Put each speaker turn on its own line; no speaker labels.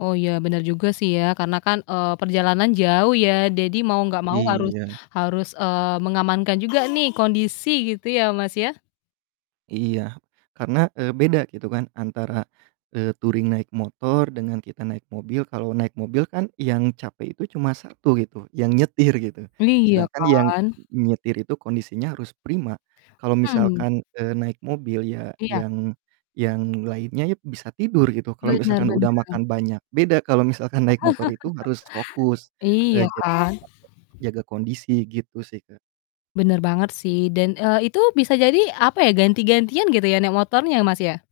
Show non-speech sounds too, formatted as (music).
Oh iya bener juga sih ya karena kan, eee, perjalanan jauh ya dadi mau nggak mau harus
Iya.
harus, eee, mengamankan juga nih kondisi gitu ya Mas ya.
Iya karna, eee, beda gitu kan antara, eee, touring naik motor dengan kita naik mobil, kalau naik mobil kan yang capek itu cuma 1 gitu yang nyetir gitu,
Iya
sedangkan yang
kan.
nyetir itu kondisinya harus prima, kalau
Mhm.
misalkan, eee, naik mobil ya
Iya.
yang yang lainnya yep bisa tidur gitu, kalau
Bener
misalkan udah
bener.
makan banyak. Beda kalau misalkan naik motor itu harus fokus,
(laughs)
eee,
Iya
ja
kan.
jaga kondisi gitu sih Kak.
Bener banget sih, dan, eee, itu bisa jadi, apa ya, ganti-gantian gitu ya naik motornya Mas ya?